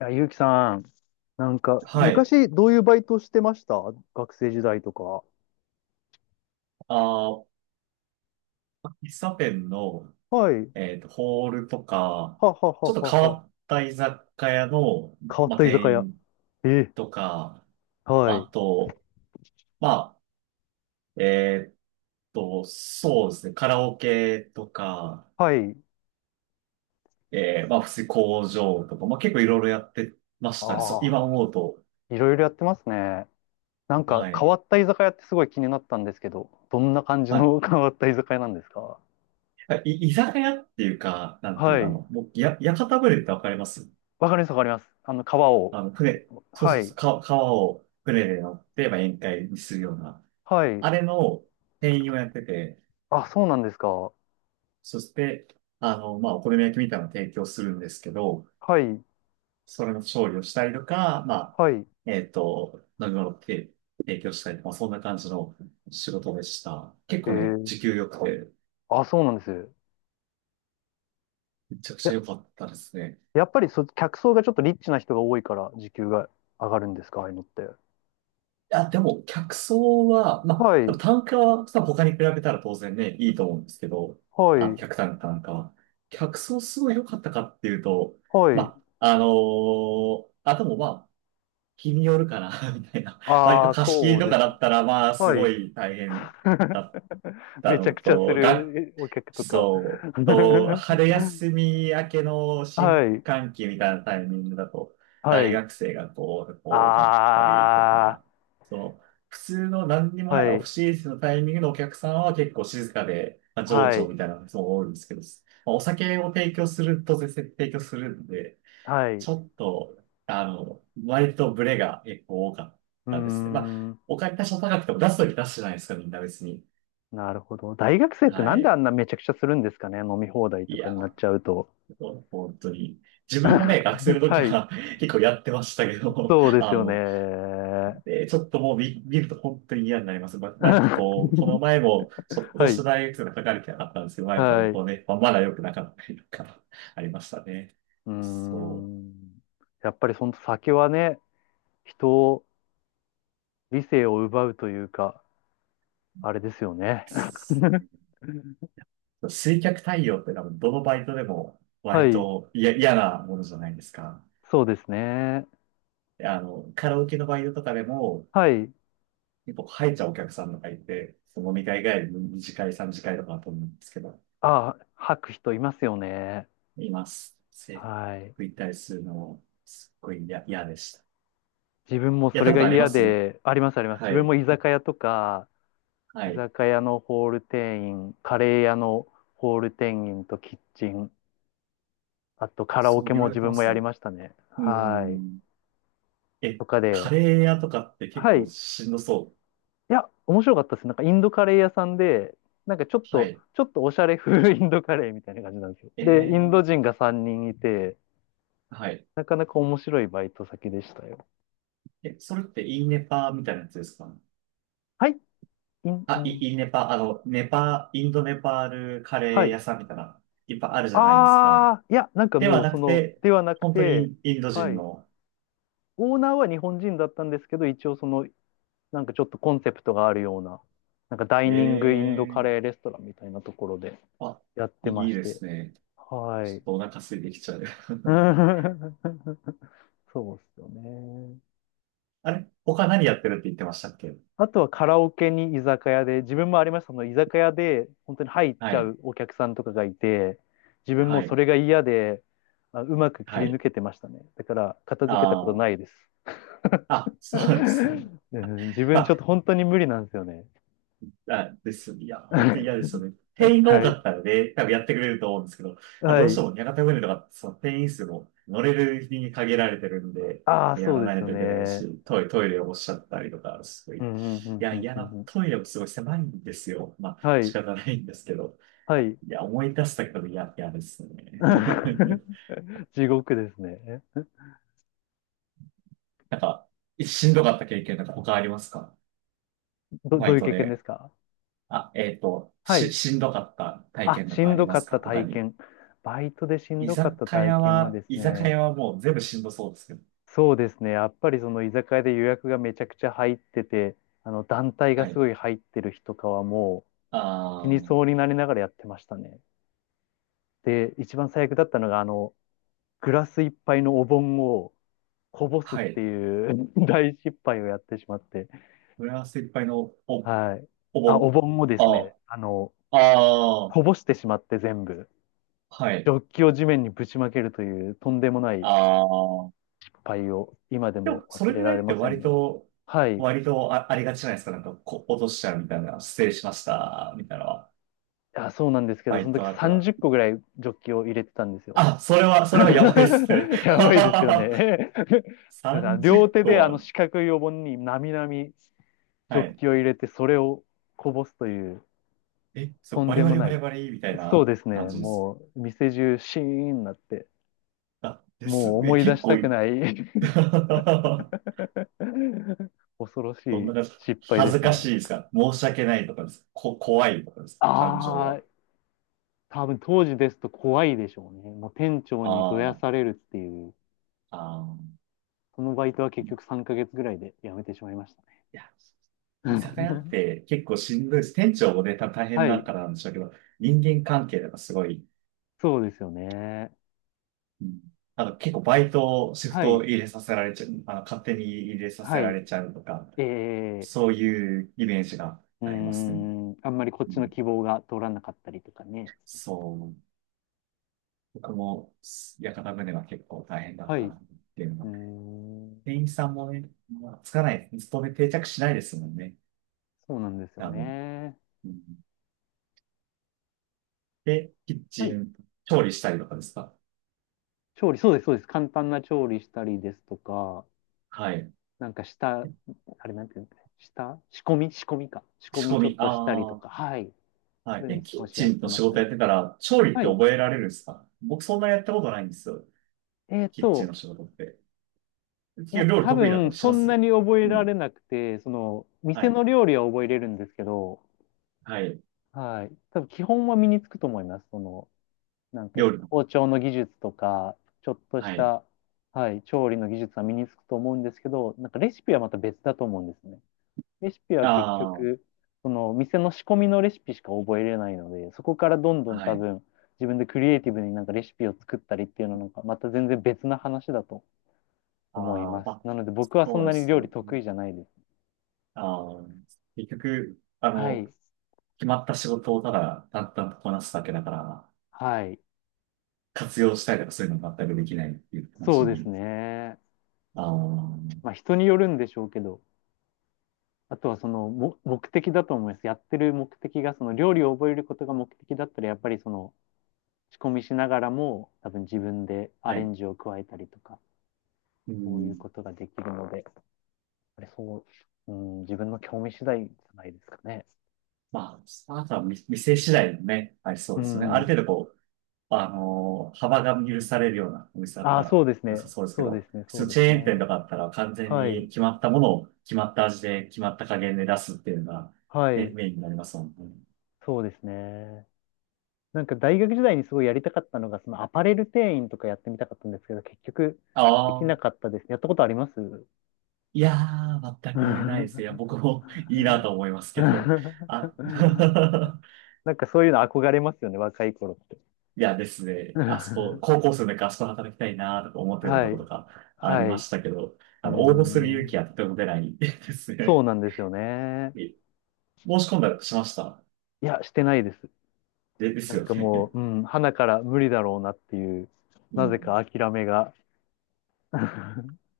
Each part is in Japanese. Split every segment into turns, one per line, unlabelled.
いや、ゆうきさん、なんか、
はい。
昔どういうバイトしてました？学生時代とか。
あー、喫茶店の、
はい。
ホールとか、
はは
ちょっ
は
と
は
変
は。
わった居酒屋の、
変わっ
まあ、
た居酒
店
屋。
員
え、
とか、
はい。
あと、まあ、そうですね、カラオケとか、
はい。
まあ、普通に工場とか、まあ、結構いろいろやってまし
あ
たね。そう、今
あ、
思うと。
いろいろやってますね。なんか、
は
変
い。
わった居酒屋ってすごい気になったんですけど、どんな感じ
は
の 変わった居酒屋なんですか？
い。居酒屋っていうか、なんていう
は
か、あ
い。
の、もう、屋形船ってわかります？
わかります、わかります。あの、川を。
あの、船、そう
は
そうそ
い。
う、川を船で乗って、まあ、宴会にするような、
はい。
あれの店員をやってて、
あ、そうなんですか。
そして、あの、まあ、お好み焼きみたいなのを提供するんですけど、
はい。
それの調理をしたりとか、まあ、
はい。
飲み物を提供したりとか、まあそんな感じの仕事でした。結
へ
構ね、
え。
時給良くて、
あ、そうなんです。いや、
めちゃくちゃ良かったですね。
やっぱり客層がちょっとリッチな人が多いから時給が上がるんですか、ああいうのって。
や、でも、客層は、ま
は
あ、多分
い、
単価はさ、他に比べたら当然ね、いいと思うんですけど、
は
あの、
い、
客単価なんかは。客層すごい良かったかっていうと、
はい。
まあ、でもまあ、日によるかな、みたいな。割と
ああ、
貸し切
そ
り
う
と
で
か
す
だ
ね。
ったら、まあ、す
は
ご
い。
い大変だっ た
めちゃ
の
くちゃす
と、
るお客とか。
そう、春休み明けの新
はい、
歓期みたいなタイミングだと、
は
大
い。
学生がこう、多かったりと
あ
か、そう、普通の何にも
あ、
ない
は
オフ
い、
シーズンのタイミングのお客さんは結構静かで、まあ、情
は
緒
い、
みたいなのがすごい多いんですけど、まあお酒を提供すると、当然提供するんで、
はい。
ち
う
ょっと、あの、割とブレが結構多かっ
ー
たですね。まあ、
ん、
お金多少高くても出すとき出すじゃないですか、みんな別に。
なるほど。大学生って
は
なんであん
い。
なめちゃくちゃするんですかね、飲み放題
い
とかになっ
や、
ちゃうと。
もう本当に。自分もね、学生の 時
はい、
は 結構やってましたけど、
そう です
あ
よね。
の、でちょっともう見ると本当に嫌になります。まあ、なんか
は
こう、この前も、ちょっとした
い。
大学生が書かれてなかったんですけど、まあ、やっぱ
はい。
こ
う
うね、まあ、まだ良くなかったりとか、ありましたね。
ー
そ
ん。やっぱりその酒はね、人を、理性を奪うというか、あれですよね。
う。水客対応って多分どのバイトでも
は
割
い。
と嫌なものじゃないですか。
そうですね。
であの、カラオケのバイトとかでも、
はい。
結構入っちゃうお客さんとかいて、その飲み会帰りの2次会、3次会とかだと思うんですけど、
あ、吐く人いますよね。
います。
はい。
食いたりするの、すっごい嫌でした。
自分も
や
そ
った
れ
こ
が
とありま
嫌
す？
で、あります、あります。自
は
分
い。
も居酒屋とか、
は
居
い。
酒屋のホール店員、カレー屋のホール店員とキッチン、あとカラオ
そう、
ケ
いろい
も
ろやっ
自
てま
分もや
す
り
ね。
ましたね。
うー
はい。
ん。え、
とか
カ
で、
レー屋とかって結
は
構
い。
しんどそう。
いや、面白かったです。なんかインドカレー屋さんで、なんかちょっ
は
と、
い。
ちょっとおしゃれ風インドカレーみたいな感じなんですよ。
え
で、インド
ー、
人が3人いて、
はい。
なかなか面白いバイト先でしたよ。
え、それってインネパーみたいなやつですか？
はい、イン、イ
あ、
ン、
インネパー、あの、ネパー、インドネパールカレ
は
ー
い。
屋さんみたいな、いっぱいあるじゃないですか。
あー、いや、なんか
で
も
は
う
な
そ
く
の、
て、
ではなく
本当に
て、
インド
は
人
い。
の、
オーナーは日本人だったんですけど、一応その、なんかちょっとコンセプトがあるような、なんかダイ
え
ニングインドカ
ー、
レーレストランみたいなところで
あ、
やってま
いい
し
で
て。
すね。
は
ちょ
い。
っとお腹空いてきちゃう。
そうですよね。
あれ他何やってるって言ってましたっけ？
あとはカラオケに居酒屋で、自分もありました、その居酒屋で本当に入っ
は
ちゃ
い。
うお客さんとかがいて、自分も
は
そ
い。
れが嫌で、あ、うまく切
は
り抜
い。
けてましたね。だから片
あ
付けたこと
あ。
ないです。
あ、そうなんです ね。
うん、自分ちょっ
あ、
と本当に無理なんですよね。
あ、です。いや、本当に嫌 ですよね。店員が多
は
か
い。
ったらね、多分やってくれると思うんですけど、まあ、
は
どうして
い。
も屋形船とか、その店員数も乗れる日に限られてるんで、
ああ、
や
そう
ら
で
な
す
い
よ
といけない
ね。
し、トイレをおっしゃったりとか、すごい。
う
い
んうんうん
や、
うん
嫌
うん
な、
うん。
トイレもすごい狭いんですよ。まあ、
は
仕
い。
方ないんですけど。
はい。
いや、思い出すだけでも嫌ですね。
地獄ですね。
なんか、しんどかった経験なんか他ありますか？バ
ど
イ
ういう
ト
経験で
で。
すか？
あ、
はい。
しんどかった体
あ、
験なん
し
かあ
ん
り
ど
ま
か
す
っ
か
た
他
体
に。
験。バイトでしん
居
どかっ
酒
た体
屋
験は
は、
です
居酒
ね、
屋はもう全部しんどそうですけど。
そうですね、やっぱりその居酒屋で予約がめちゃくちゃ入ってて、あの団体が
は
す
い。
ごい入ってる日とかはもう死に
あ
そ
あ、
うになりながらやってましたね。で、一番最悪だったのが、あの、グラス一杯のお盆をこぼすっ
は
て
い。
いう 大失敗をやってしまって、
フランスいっぱいの
はい。
お
あ、お
盆。
盆をです
あ、
ね、あの、
あ
こぼしてしまって全部、
あ、は
ジ
い。
ョッキを地面にぶちまけるというとんでもない
ああ、
敗を今で
でも、
も
そ
忘
れ
れ
ぐら
られ
いって
ませ
割
んね。
と、
はい。
ありがちじゃないですか。なんか、落としちゃうみたいな、失礼しました、みたいなのは。
あ、そうなんですけ
バ
ど、そ
イ
の
ト
時
だった
30
ら。
個ぐらいジョッキを入れてたんですよ。
あ、それはやばいっすね。
や
は
ばい
は
です
は
よ
は
ね。
30
両手
個
であの
は、
四角いお盆になみなみジョ
は
ッ
い。
キを入れて、それをこぼすという、
え、そう、
とん
バリ
で
バ
も
リ
な
バ
い。
リバリみたい
そう
な
です
感
ね。
じです。
もう、店中シーンになって、
あ、です。
もう
え、
思い出
結
し
構
たくない。
ど
恐ろし
んな
い
感じ？
失敗
恥
で
ず
す
か
ね。
しいですか？申し訳ないとかですか？怖いとかですか？感情
ああ、
は。
多分当時ですと怖いでしょうね。もう店長
あ
にどやされるっていう、
あ、ああ。
そのバイトは結局3ヶ月ぐらいで辞めてしまいましたね。
いや、居酒屋っ て結構しんどいです。店長もね、大変
は
だ
い、
からなんでしょうけど、人間関係とかすごい、
そうですよね。
うん、あの、結構バイト、シフ
は
ト
い、
入れさせられちゃう、あの、勝手に入れさせ
は
ら
い。
れちゃうとか、
えー、
そういうイメージが
うー
ありますね。
ん、あんまりこっ
う
ちの
ん、
希望が通らなかったりとかね。
そう。僕も、屋形船は結構大変だっ
は
た
い、う
なっていうの
ー
は。
ん、
店員さんもね、まあつかない、勤め定着しないですもんね。
そうなんですよ
多分。
ね。
うん、で、キッ
は
チ
い、
ン、調理したりとかですか？
調理、そうです、そうです。簡単な調理したりですとか、
はい。
なんか下、あれなんていうんですかね、下仕込み、仕込みか。仕込
仕
み
込
ちょっ
み、
としたり
あ
と
あ、
か、はい。
は
そ
い。
ういう
え、
の
キ
少
ッ
しや
チ
っ
ン
て
の
ま
仕
した
事
ね。
やってから、調理っ
は
て
い。
覚えられるんですか？僕そんなやったことないんですよ。
えっ
キッチン
と、
の仕事って。
いや、
料理
多
得意だった
分
りし
そ
ま
んな
す？
に覚え
う
ら
ん。
れなくて、その、
は
店
い。
の料理は覚えれるんですけど、
はい。
はい。多分基本は身につくと思います。その、なんか、
料理の。
包丁の技術とか、ちょっとし
はい。
た、はい、調理の技術は身につくと思うんですけど、なんかレシピはまた別だと思うんですね。レシピは結
あ
局、
あ。
その店の仕込みのレシピしか覚えれないので、そこからどんどん
は
多
い。
分自分でクリエイティブになんかレシピを作ったりっていうのはなんかまた全然別な話だと思い
あー、
ま
ま
す。
あ、
なので僕はそ
そ
ん
うで
なに
す
料
よ
理得
ね。
意じゃないです。
あー、結局、あ
は
の、
い。
決まった仕事をただ淡々とこなすだけだから、
はい。
活用したりとかそういうの全くできないっていう感
そ
じ
うです
に。
ね。
あ
まあ
ー、
人によるんでしょうけど、あとはそのも目的だと思います。やってる目的がその料理を覚えることが目的だったらやっぱりその仕込みしながらも多分自分でア
は
レ
い。
ンジを加えたりとか、
う
そういう
ん。
ことができるので。あれ、そう、うん、自分の興味次第じゃないですかね。
まあ、あとは店次第もね、はい、そ
う
うですよね。ある
ん。
程度こう、あの幅が許されるようなお店だっ
あ
た
あ、そ
ら
うです
良さ
ね。
そうですけ
そうで
ど、
すね。
普
そう
通
で
チ
す
ェーン店
ね。
とかだったら完全
はい。
に決まったものを決まった味で決まった加減で出すっていうのが、
は
ね、
い。
メインになりますもんね。
そうですね。なんか大学時代にすごいやりたかったのが、そのアパレル店員とかやってみたかったんですけど、結局
あ
でき
あ、
なかったですね。やったことあります？
いやー、全
う
くないですね。いや、
ん。
僕も いいなと思いますけど。あ、
なんかそういうの憧れますよね、若い頃って。
いやですね、あそこ、高校生の時あそこで働きたいなとか思ってたと
は
こと
い。
かあり
は
ま
い。う
したけど、
ー
あの、応募する勇気
ん。
はとても出ない です
そう
ね。
なんですよ ね。
え申し込んだりしました？
いや、してないです。
で、です
なん
よ
かも
ね。
う、うん、花から無理だろうなっていう、
う
なぜ
ん。
か諦めが。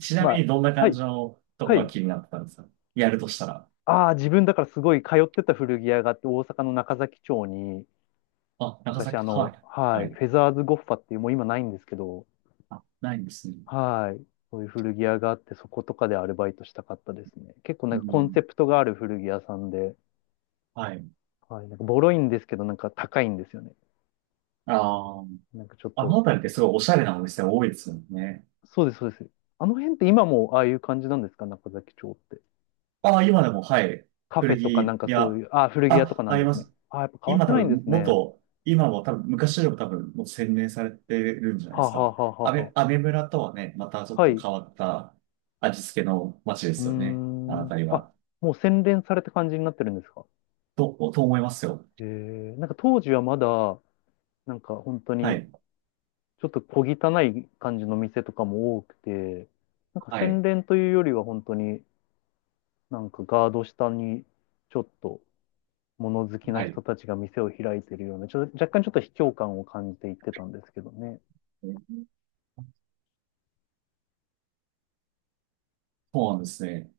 ちな
ま
み
あ、
にどんな
は
感
い、
じのとこ
は
が
い。
気になってたんですか？やるとしたら。
ああ、自分だからすごい通ってた古着屋があって、大阪の中崎町に、
あ、長
昔あ
崎、は
の、
い。
は
は
い、
い。
フェザーズゴッファっていう、もう今ないんですけど、
あ、ないんですね。
はい、そういう古着屋があって、そことかでアルバイトしたかったですね。結構
う
なんかコンセ
ん。
プトがある古着屋さんで、
はい。
はい、なんかボロいんですけど、なんか高いんですよね。
ああ。
なんかちょっ
あ
と、
のあたりってすごいおしゃれなお店多いですよね。
そうです、そうです。あの辺って今もああいう感じなんですか、中崎町って。
あ、今でも、はい。
カフ
古
ェとかなん
着
かそう
屋。
いう、ああ、古着屋とか
あ、
な
あ
ん
り
で
ま
すね。
す。
ああ、やっぱ変わっ
今
て
多
ないんで
分、
すね。
今も多分、昔よりも多分、もう洗練されてるんじゃないで
はあ、
す
はあ
か。
はあはあは
アメ村とはね、またちょ
あ、
っ
は
と
い。う
変わった味付けの街で
ー
すよね。あのあ
ん。
たり
あ、
は。
もう洗練された感じになってるんですか。
と思いますよ。
えー、なんか当時はまだ、なんか本当
は
に、
い。
ちょっと小汚い感じの店とかも多くて、なんか
は
洗
い。
練というよりは本当になんかガード下にちょっと物好きな
はい。
人たちが店を開いているような、ちょっと若干ちょっと卑怯感を感じていってたんですけどね。
そうなんですね。